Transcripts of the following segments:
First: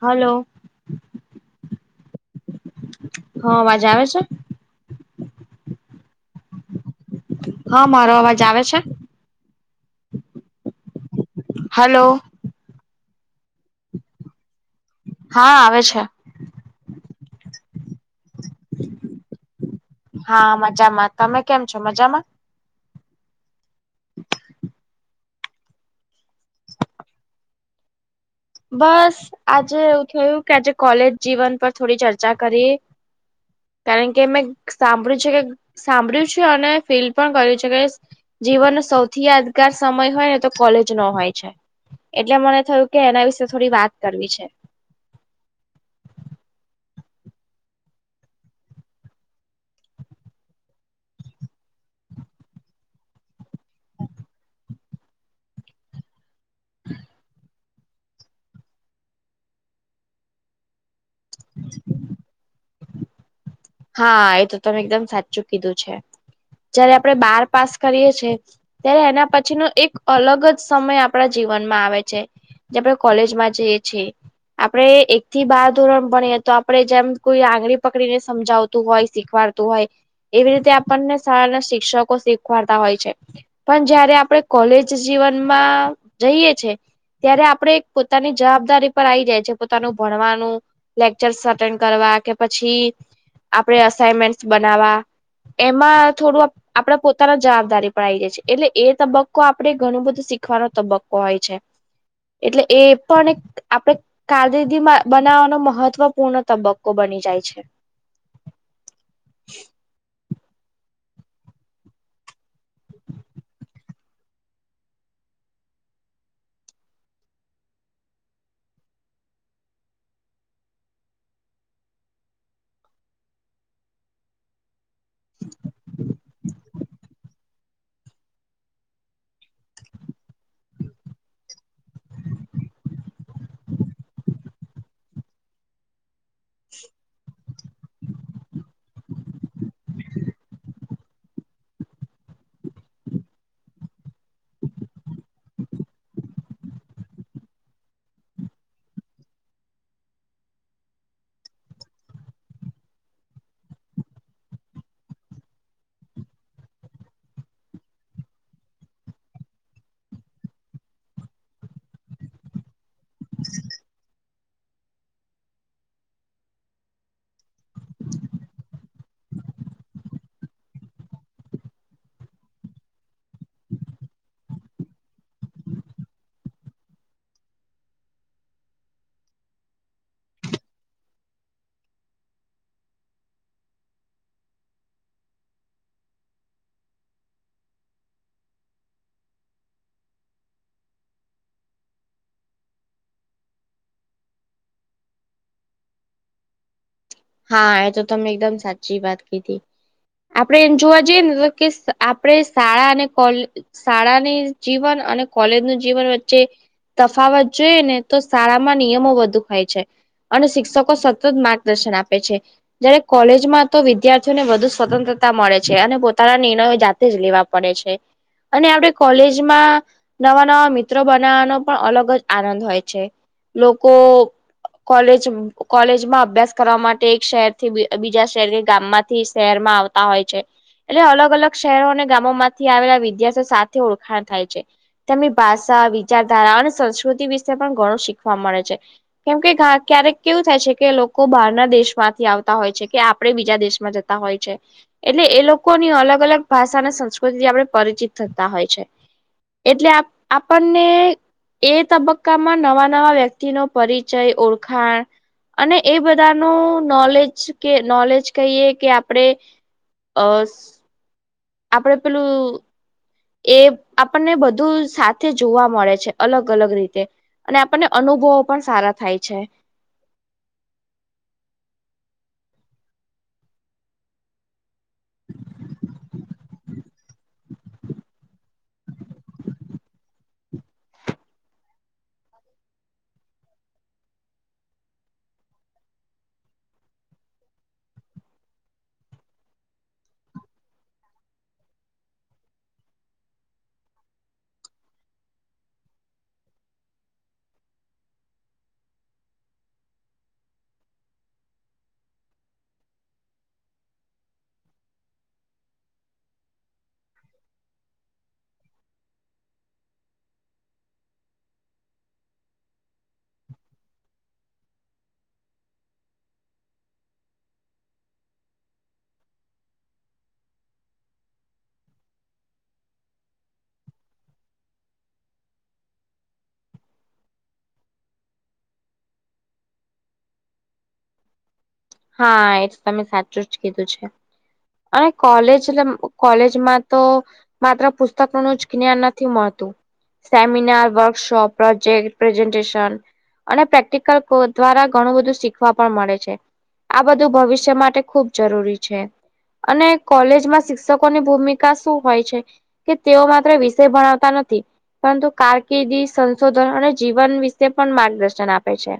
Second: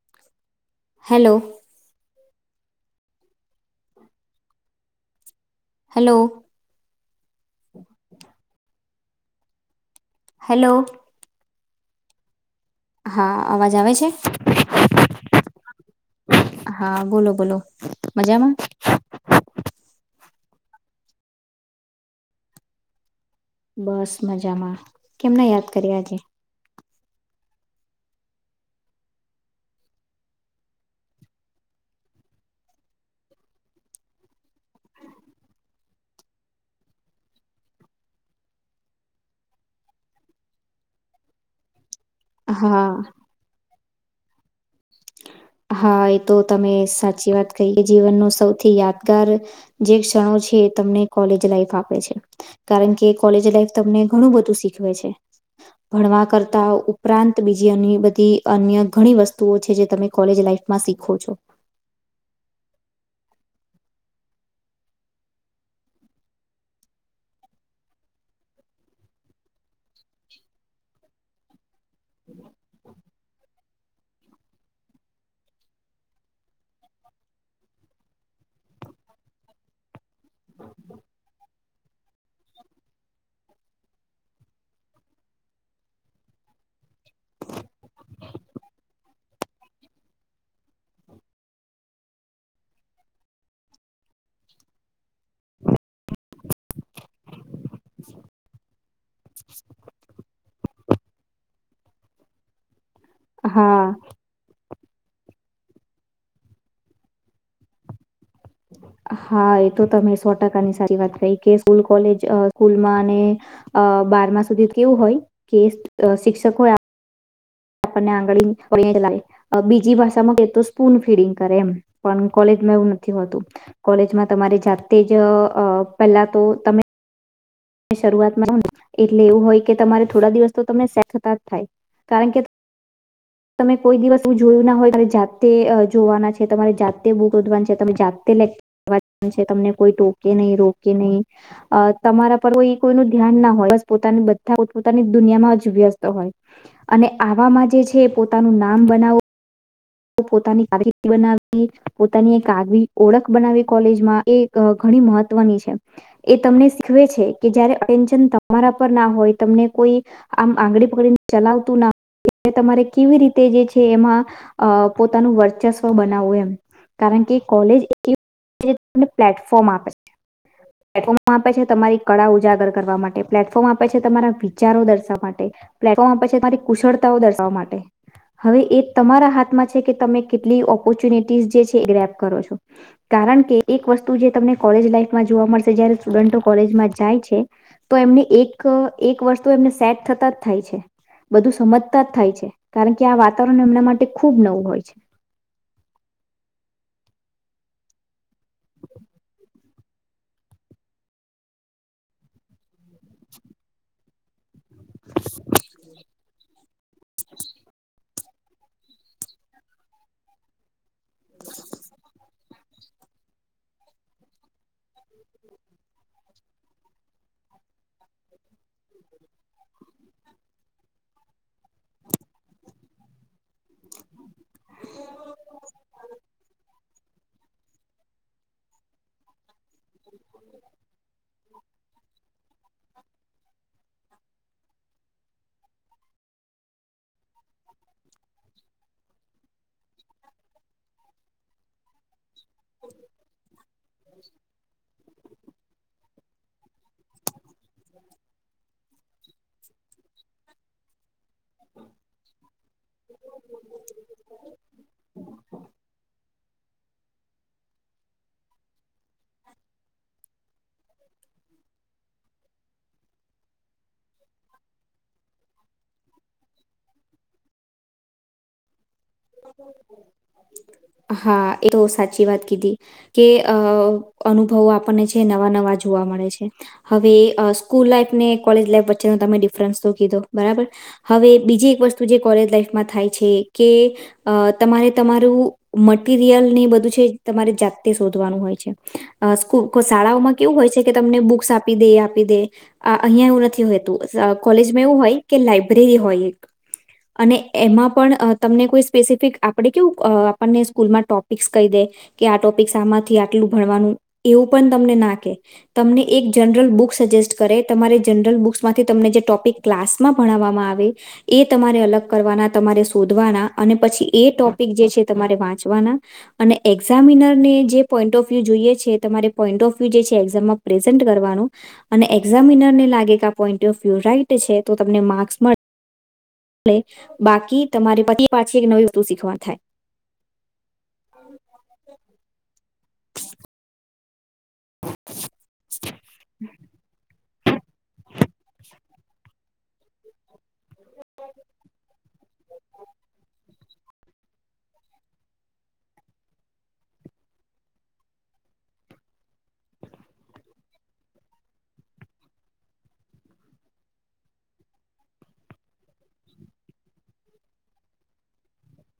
Hello. Hello. હ અવાજ આવે છે. હલો હા મારો અવાજ આવે છે. હેલો હલો હા અવાજ આવે છે. હા આવે છે. હા બોલો બોલો મજામાં હા મજામાં તમે કેમ છો મજામાં. બસ મજામાં કેમને યાદ કર્યા આજે. બસ આજે એવું થયું કે આજે કોલેજ જીવન પર થોડી ચર્ચા કરીએ કારણ કે મેં સાંભળ્યું છે કે સાંભળ્યું છે અને ફીલ પણ કર્યું છે કે. જીવનનો સૌથી યાદગાર સમય હોય ને તો કોલેજ નો હોય છે. એટલે મને થયું કે હા એના વિશે થોડી વાત કરવી છે. હા એ તો તમે સાચી વાત કહી કે જીવનનો સૌથી યાદગાર જે ક્ષણો છે એ તમને કોલેજ લાઈફ આપે છે. કારણ કે કોલેજ લાઈફ તમને ઘણું બધું શીખવે છે ભણવા [unintelligible] ઉપરાંત બીજી બધી અન્ય ઘણી વસ્તુઓ છે જે તમે કોલેજ લાઈફમાં શીખો છો. હા એ તો તમે એકદમ સાચું કીધું છે જયારે આપડે બાર પાસ કરીયે છે. ત્યારે એના પછીનો એક અલગ જ સમય આપણા જીવનમાં આવે છે. જે આપણે કોલેજમાં જઈએ છીએ એ. આપણે એક થી બાર ધોરણ ભણીએ તો આપડે જેમ કોઈ આંગળી પકડીને સમજાવતું હોય શીખવાડતું હોય એવી રીતે આપણને શાળા ના શિક્ષકો [unintelligible] વાડતા હોય છે પણ જયારે આપણે કોલેજ જીવનમાં જઈએ છે. ત્યારે આપડે પોતાની જવાબદારી પર આવી જાય છે પોતાનું ભણવાનું. લેક્ચર્સ એટેન્ડ કરવા કે પછી. આપડે અસાઈનમેન્ટ બનાવવા એમાં થોડું આપણે પોતાના જવાબદારી પણ આવી જાય છે એટલે એ તબક્કો આપણે ઘણું બધું શીખવાનો તબક્કો હોય છે. એટલે એ પણ એક હા આપડ કારકિર્દી બનાવવાનો મહત્વપૂર્ણ તબક્કો બની જાય છે. હા એ તો તમે સો ટકાની સારી વાત કરી કે સ્કૂલ કોલેજ સ્કૂલમાં અને અ બારમા સુધી કેવું હોય કે શિક્ષકો હોય. આપને [unintelligible] ચલાઈ. બીજી ભાષામાં કહે તો સ્પૂન ફીડિંગ કરે એમ પણ કોલેજમાં એવું નથી હોતું. કોલેજમાં તમારે જાતે જ પેલા તો તમે શરૂઆતમાંને એટલે એવું હોય કે તમારે થોડા દિવસ તો તમને સેટ થતા જ થાય. કારણ કે તમે કોઈ દિવસ એવું જોયું ના હોય તમે જાતે જોવાના છે. તમારે જાતે બુક શોધવાની છે તમે જાતે લેક્ચર [unintelligible] તમને કોઈ ટોકે નહીં રોકે નહીં. કે નહી તમારા [unintelligible] એહું પણ મજામાં કોઈનું ધ્યાન ના હોય બસ. પોતાની બધા પોતાની દુનિયામાં જ વ્યસ્ત હોય. અને આવામાં જે છે પોતાનું નામ બનાવવું. પોતાની કારકીર્દિ બનાવી પોતાની એક આગવી ઓળખ બનાવી કોલેજમાં એ. અ ઘણી મહત્વની છે. એ તમને શીખવે છે કે જયારે અટેન્શન તમારા પર ના હોય તમને કોઈ. આમ આંગળી પકડીને ચલાવતું ના તમારે કેવી રીતે જે છે એમાં અ પોતાનું વર્ચસ્વ બનાવવું એમ કારણ કે કોલેજને પ્લેટફોર્મ આપે છે પ્લેટફોર્મ આપે છે તમારી કળા ઉજાગર કરવા માટે પ્લેટફોર્મ આપે છે તમારા વિચારો દર્શાવવા માટે પ્લેટફોર્મ પછી તમારી કુશળતાઓ દર્શાવવા માટે હવે એ તમારા હાથમાં છે કે તમે કેટલી ઓપોર્ચ્યુનિટીસ જે છે એ ગ્રેપ કરો છો કારણ કે એક વસ્તુ જે તમને કોલેજ લાઈફમાં જોવા મળશે જયારે સ્ટુડન્ટો કોલેજમાં જાય છે તો એમને એક એક વર્ષ તો એમને સેટ થતા જ થાય છે બધું સમજતાર [unintelligible] થાય છે કારણ કે આ વાતાવરણ એમના માટે ખુબ નવું હોય છે હા એ તો તમે એકદમ સાચી વાત કીધી આપડે એમ જોવા જઈએ ને તો કે આપણે શાળા અને કોલે શાળાની જીવન અને કોલેજનું જીવન વચ્ચે તફાવત જોઈએ ને તો શાળામાં નિયમો વધુ ખાય છે અને શિક્ષકો સતત માર્ગદર્શન આપે છે જયારે કોલેજમાં તો વિદ્યાર્થીઓને વધુ સ્વતંત્રતા મળે છે અને પોતાના નિર્ણયો જાતે જ લેવા પડે છે અને આપણે કોલેજમાં નવા નવા મિત્રો બનાવવાનો પણ અલગ જ આનંદ હોય છે લોકો કોલેજ કોલેજમાં અભ્યાસ કરવા માટે એક શહેર થી બીજા શહેર ગામમાંથી શહેરમાંતા હોય છે એટલે અલગ અલગ શહેરો અને ગામોમાંથી આવેલા વિદ્યાર્થી સાથે ઓળખાણ થાય છે તેમની ભાષા વિચારધારા અને સંસ્કૃતિ વિશે પણ ઘણું શીખવા મળે છે કેમ કે ક્યારેક કેવું થાય છે કે લોકો બહારના દેશ માંથી આવતા હોય છે કે આપણે બીજા દેશમાં જતા હોય છે એટલે એ લોકોની અલગ અલગ ભાષા અને સંસ્કૃતિથી આપણે પરિચિત થતા હોય છે એટલે આપણને એ તબક્કામાં નવા વ્યક્તિનો પરિચય અને ઓળખાણ બધા ન નોલેજ નોલેજ કહીએ કે આપડે અ આપડે પેલું એ આપણને બધું સાથે જોવા મળે છે અલગ અલગ રીતે અને આપણને અનુભવો પણ સારા થાય છે હા એ તો સાચી વાત કીધી કે અ અનુભવો આપણને જે નવા નવા જોવા મળે છે હવે સ્કૂલ લાઈફ ને કોલેજ લાઈફ વચ્ચેનો તમે ડિફરન્સ તો કીધો બરાબર હવે બીજી એક વસ્તુ જે કોલેજ લાઈફમાં થાય છે કે અ તમારે તમારું મટરિયલ ને બધું છે તમારે જાતે શોધવાનું હોય છે સ્કૂલ શાળાઓમાં કેવું હોય છે કે તમને બુક્સ આપી દે આપી દે અ અહિયાં એવું નથી હોયતું કોલેજમાં એવું હોય કે લાઈબ્રેરી હોય અને એમાં પણ તમને કોઈ સ્પેસિફિક આપડે કેવું આપણને સ્કૂલમાં ટોપિક્સ કહી દે કે આ ટોપિક આમાંથી આટલું ભણવાનું એવું પણ તમને ના કે તમને એક જનરલ બુક સજેસ્ટ કરે તમારે જનરલ બુક્સમાંથી તમને જે ટોપિક ક્લાસમાં ભણાવવામાં આવે એ તમારે અલગ કરવાના તમારે શોધવાના અને પછી એ ટોપિક જે છે તમારે વાંચવાના અને એક્ઝામિનર ને જે પોઈન્ટ ઓફ વ્યુ જોઈએ છે તમારે પોઈન્ટ ઓફ વ્યુ જે છે એક્ઝામમાં પ્રેઝન્ટ કરવાનું અને એક્ઝામિનર ને લાગે કે આ પોઈન્ટ ઓફ વ્યુ રાઈટ છે તો તમને માર્ક્સ મળે બાકી તમારે પાછી એક નવી વસ્તુ શીખવા થાય હા એ તમે સાચું જ કીધું છે. અને કોલેજ કોલેજમાં તો માત્ર પુસ્તકોનું જ જ્ઞાન નથી મળતું. Seminar workshop, project presentation. અને પ્રેક્ટિકલ કોર્સ દ્વારા ઘણું બધું શીખવા પણ મળે છે. આ બધું ભવિષ્ય માટે ખૂબ જરૂરી છે. અને કોલેજમાં શિક્ષકોની ભૂમિકા શું હોય છે? કે તેઓ માત્ર વિષય ભણાવતા નથી. પરંતુ કારકિર્દી સંશોધન અને જીવન વિશે પણ માર્ગદર્શન આપે છે.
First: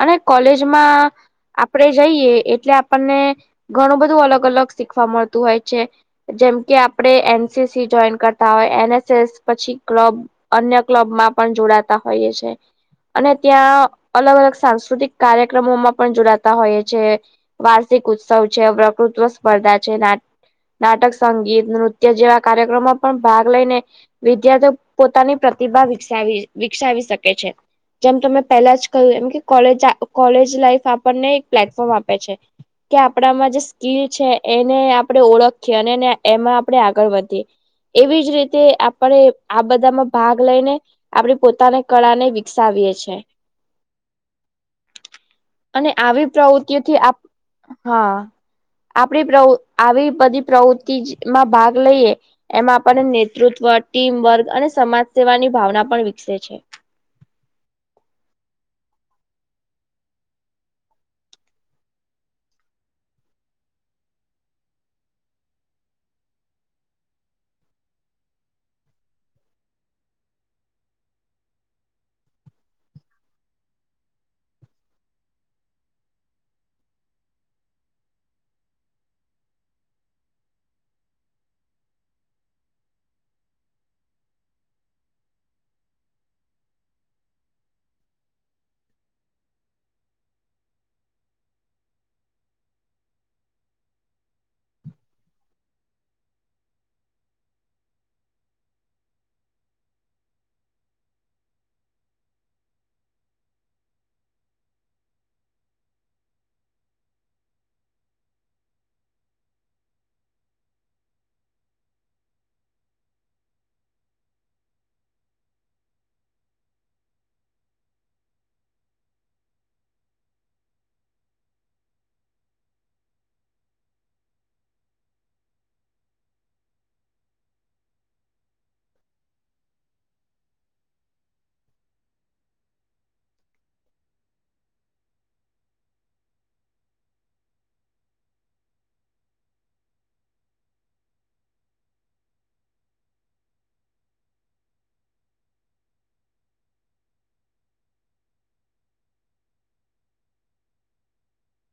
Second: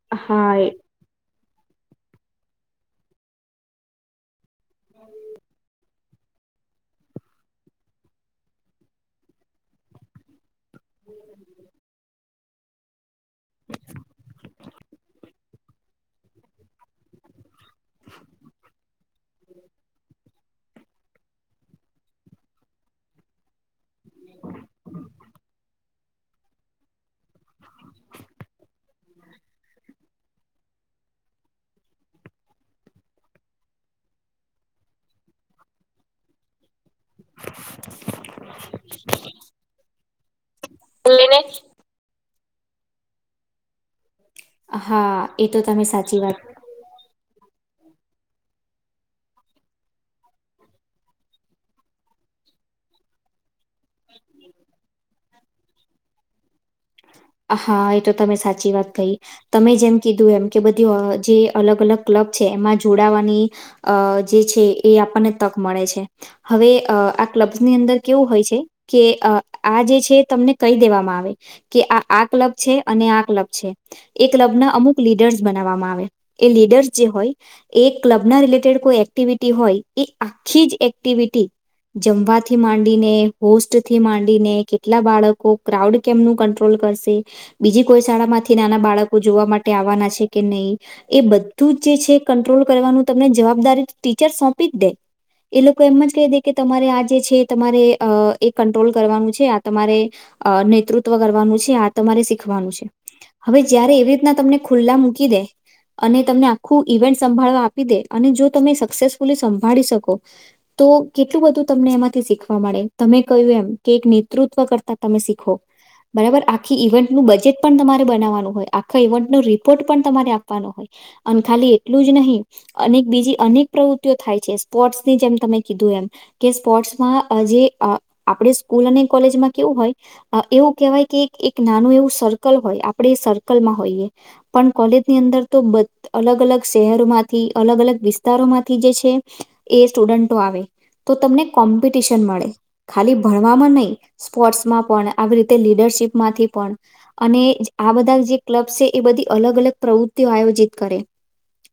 અને હા કોલેજ માં, આપડે જઈએ એટલે આપણને ઘણું બધું અલગ અલગ શીખવા મળતું હોય છે. જેમ કે આપડે એનસીસી જોઈન કરતા હોય એન. એસ. એસ. પછી ક્લબ. અન્ય ક્લબ માં પણ જોડાતા હોઈએ છે અને ત્યાં અલગ અલગ સાંસ્કૃતિક કાર્યક્રમોમાં પણ જોડાતા હોય છે. વાર્ષિક ઉત્સવ છે વ્રકૃત્વ સ્પર્ધા છે નાટક, સંગીત, નૃત્ય જેવા કાર્યક્રમમાં પણ ભાગ લઈને, વિદ્યાર્થીઓ પોતાની પ્રતિભા વિકસાવી વિકસાવી શકે છે. જેમ તમે પહેલા જ કહ્યું એમ કે કોલેજ લાઈફ આપણને એક પ્લેટફોર્મ આપે છે. કે આપણામાં જે સ્કીલ છે એને આપણે ઓળખીએ અને એને એમાં આપણે આગળ વધીએ એવી જ રીતે આપણે આ બધામાં ભાગ લઈને, આપડે એ પોતાની કળા ને વિકસાવીએ છીએ, હાઆ અને આવી પ્રવૃત્તિઓથી આપ હાઆ આપણી આવી બધી પ્રવૃત્તિ માં ભાગ લઈએ. એમાં આપણને નેતૃત્વ ટીમ વર્ક અને સમાજ સેવાની ભાવના પણ વિકસે છે. હા એ તો તમે સાચી વાત કહી. તમે જેમ કીધું એમ કે બધી જે અલગ અલગ ક્લબ છે એમાં જોડાવાની, અ જે છે એ આપણને તક મળે છે. હવે આ ક્લબ્સ ની અંદર કેવું હોય છે? કે આ જે છે તમને કહી દેવામાં આવે કે આ આ કલબ છે અને આ કલબ છે. એ ક્લબ ના અમુક લીડર્સ બનાવવામાં આવે એ લીડર્સ જે હોય, એ ક્લબ ના રિલેટેડ કોઈ એક્ટિવિટી હોય એ આખી જ એક્ટિવિટી, જમવાથી માંડીને હોસ્ટ થી માંડીને કેટલા બાળકો ક્રાઉડ કેમનું કંટ્રોલ કરશે? બીજી કોઈ શાળા માંથી નાના બાળકો જોવા માટે આવવાના છે કે નહી? એ બધું જે છે કંટ્રોલ કરવાનું તમને જવાબદારી ટીચર સોંપી જ દે. એ લોકો એમ જ કહી દે કે તમારે આ જે છે તમારે એ કંટ્રોલ કરવાનું છે આ તમારે, અ નેતૃત્વ કરવાનું છે આ તમારે શીખવાનું છે. હવે જયારે એવી રીતના તમને ખુલ્લા મૂકી દે, અને તમને આખું ઇવેન્ટ સંભાળવા આપી દે અને જો તમે સક્સેસફુલી સંભાળી શકો, તો કેટલું બધું તમને એમાંથી શીખવા મળે તમે કહ્યું એમ કે એક નેતૃત્વ કરતા તમે શીખો. બરાબર. આ. આખી ઇવેન્ટનું બજેટ પણ તમારે બનાવવાનું હોય આખા ઇવેન્ટનો રિપોર્ટ પણ તમારે આપવાનો હોય, અને ખાલી એટલું જ નહી, અનેક બીજી અનેક પ્રવૃત્તિઓ થાય છે સ્પોર્ટ્સની જેમ તમે કીધું એમ. કે સ્પોર્ટ્સમાં અ જે આ આપણે સ્કૂલ અને કોલેજમાં કેવું હોય. આ એવું કહેવાય કે એક એક નાનું એવું સર્કલ હોય આપણે એ સર્કલમાં હોઈએ. પણ કોલેજની અંદર તો બ અલગ અલગ શહેરોમાંથી અલગ અલગ વિસ્તારોમાંથી જે છે. એ સ્ટુડન્ટો આવે તો તમને કોમ્પિટિશન મળે ખાલી ભણવામાં નહી સ્પોર્ટ્સમાં પણ આવી રીતે લીડરશીપ માંથી પણ અને આ બધા જે ક્લબ્ છે, એ બધી અલગ અલગ પ્રવૃતિઓ આયોજિત કરે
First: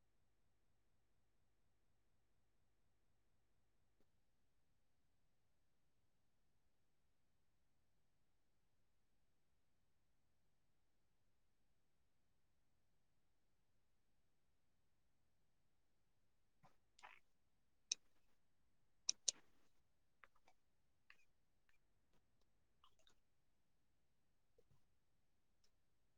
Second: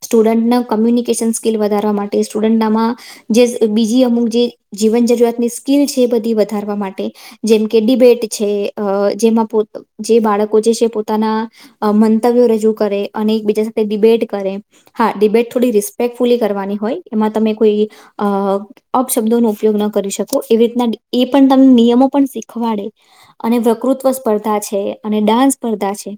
સ્ટુડન્ટના કમ્યુનિકેશન સ્કીિલ વધારવા માટે સ્ટુડન્ટનામાં જે બીજી અમુક જે જીવન જરૂરિયાતની સ્કીિલ છે, એ બધી વધારવા માટે જેમ કે ડિબેટ છે, અ જેમાં પો જે બાળકો જે છે, પોતાના અ મંતવ્યો રજૂ કરે અને એકબીજા સાથે ડિબેટ કરે હા ડિબેટ થોડી રિસ્પેક્ટફુલી કરવાની હોય એમાં તમે કોઈ અ અપશબ્દોનો ઉપયોગ ન કરી શકો એવી રીતના એ પણ તને નિયમો પણ શીખવાડે અને વકૃત્વ સ્પર્ધા છે, અને ડાન્સ સ્પર્ધા છે.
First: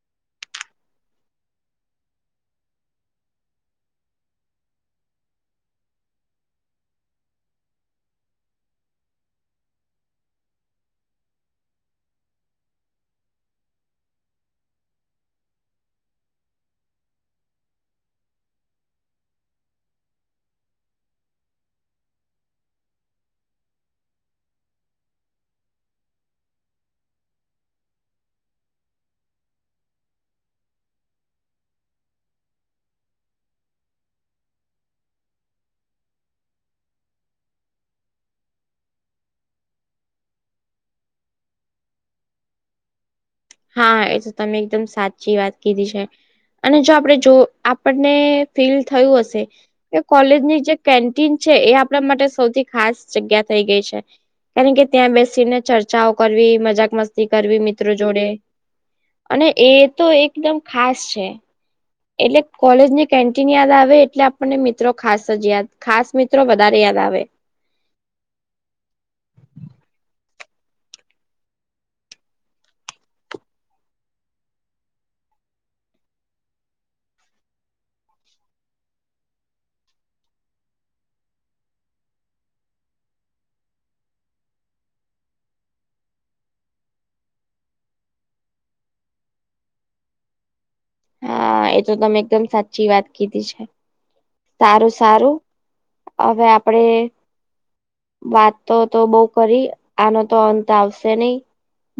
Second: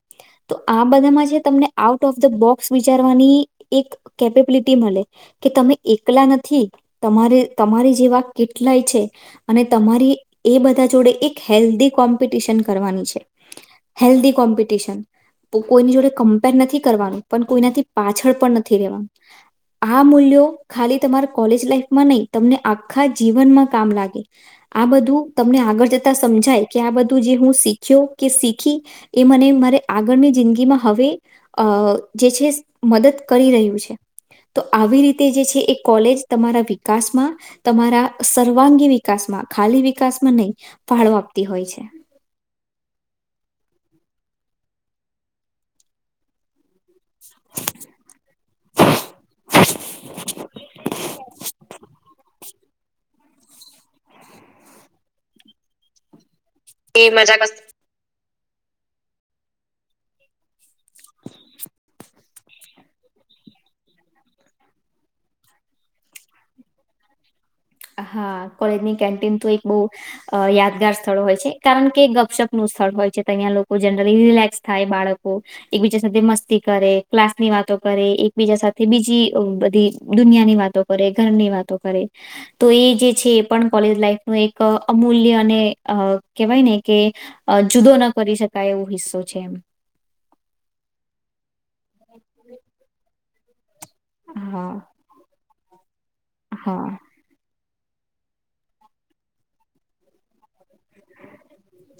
તો આ બધામાં જે તમને આઉટ ઓફ ધ બોક્સ વિચારવાની એક કેપેબિલિટી મલે કે તમે એકલા નથી તમારે તમારે જેવા કેટલાય છે. અને તમારી એ બધા જોડે એક હેલ્ધી કોમ્પિટિશન કરવાની છે. Healthy competition. કોઈની જોડે કમ્પેર નથી કરવાનું પણ કોઈનાથી પાછળ પણ નથી રહેેવાનું. હા મૂલ્યો ખાલી તમારા કોલેજ લાઈફમાં નહી તમને આખા જીવનમાં કામ લાગે આ બધું તમને આગળ જતા સમજાય કે આ બધું જે હું શીખ્યો કે શીખી એ મને મારે આગળની જિંદગીમાં હવે અ જે છે, મદદ કરી રહ્યું છે. તો આવી રીતે જે છે, એ કોલેજ તમારા વિકાસમાં તમારા સર્વાંગી વિકાસમાં ખાલી વિકાસમાં નહી ફાળો આપતી હોય છે. હા એ તો તમે એકદમ સાચી વાત કીધી છે. અને જો આપણે જો આપણને ફીલ થયું હશે કે કોલેજની જે કેન્ટીન છે, એ આપણા માટે સૌથી ખાસ જગ્યા થઈ ગઈ છે, કારણ કે ત્યાં બેસીને ચર્ચાઓ કરવી, મજાક એ મસ્તી મજા કરવી, મસ્ત મિ ત્ર જોડે. અને એ તો એકદમ ખાસ છે. એટલે કોલેજની કેન્ટીન યાદ આવે એટલે આપણને મિત્રો ખાસ જ યાદ ખાસ મિત્રો વધારે યાદ આવે. હા કોલેજની કેન્ટીન તો એક બઉ અ યાદગાર સ્થળ હોય છે, કારણ કે ગપશપનું સ્થળ હોય છે, અહીં લોકો જનરલી રિલેક્સ થાય બાળકો એકબીજા સાથે મસ્તી કરે ક્લાસની વાતો કરે એકબીજા સાથે બીજી બધી દુનિયાની વાતો કરે ઘરની વાતો કરે તો એ જે છે, એ પણ કોલેજ લાાઈફનુ એક અમૂલ્ય અને કેહેવાય ને કે અ જુદો ન કરી શકાય એવો હિસ્સો છે, એમ હા એ તો તમે એકદમ સાચી વાત કીધી છે. હા સારું સારું અવે આપડે હા વાત તો તો બો કરી આનો તો અંત આવશે નહી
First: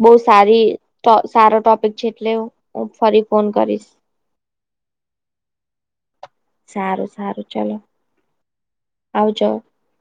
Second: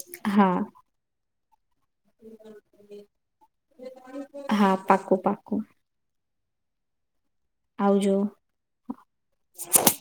બો હા સારી ટો સારો ટોપિક છે, એટલે હુ હું ફરી ફોન કરીશ. હા પાકું પાકું સારું સારું ચાલો. આવજો. આવજો. [inaudible]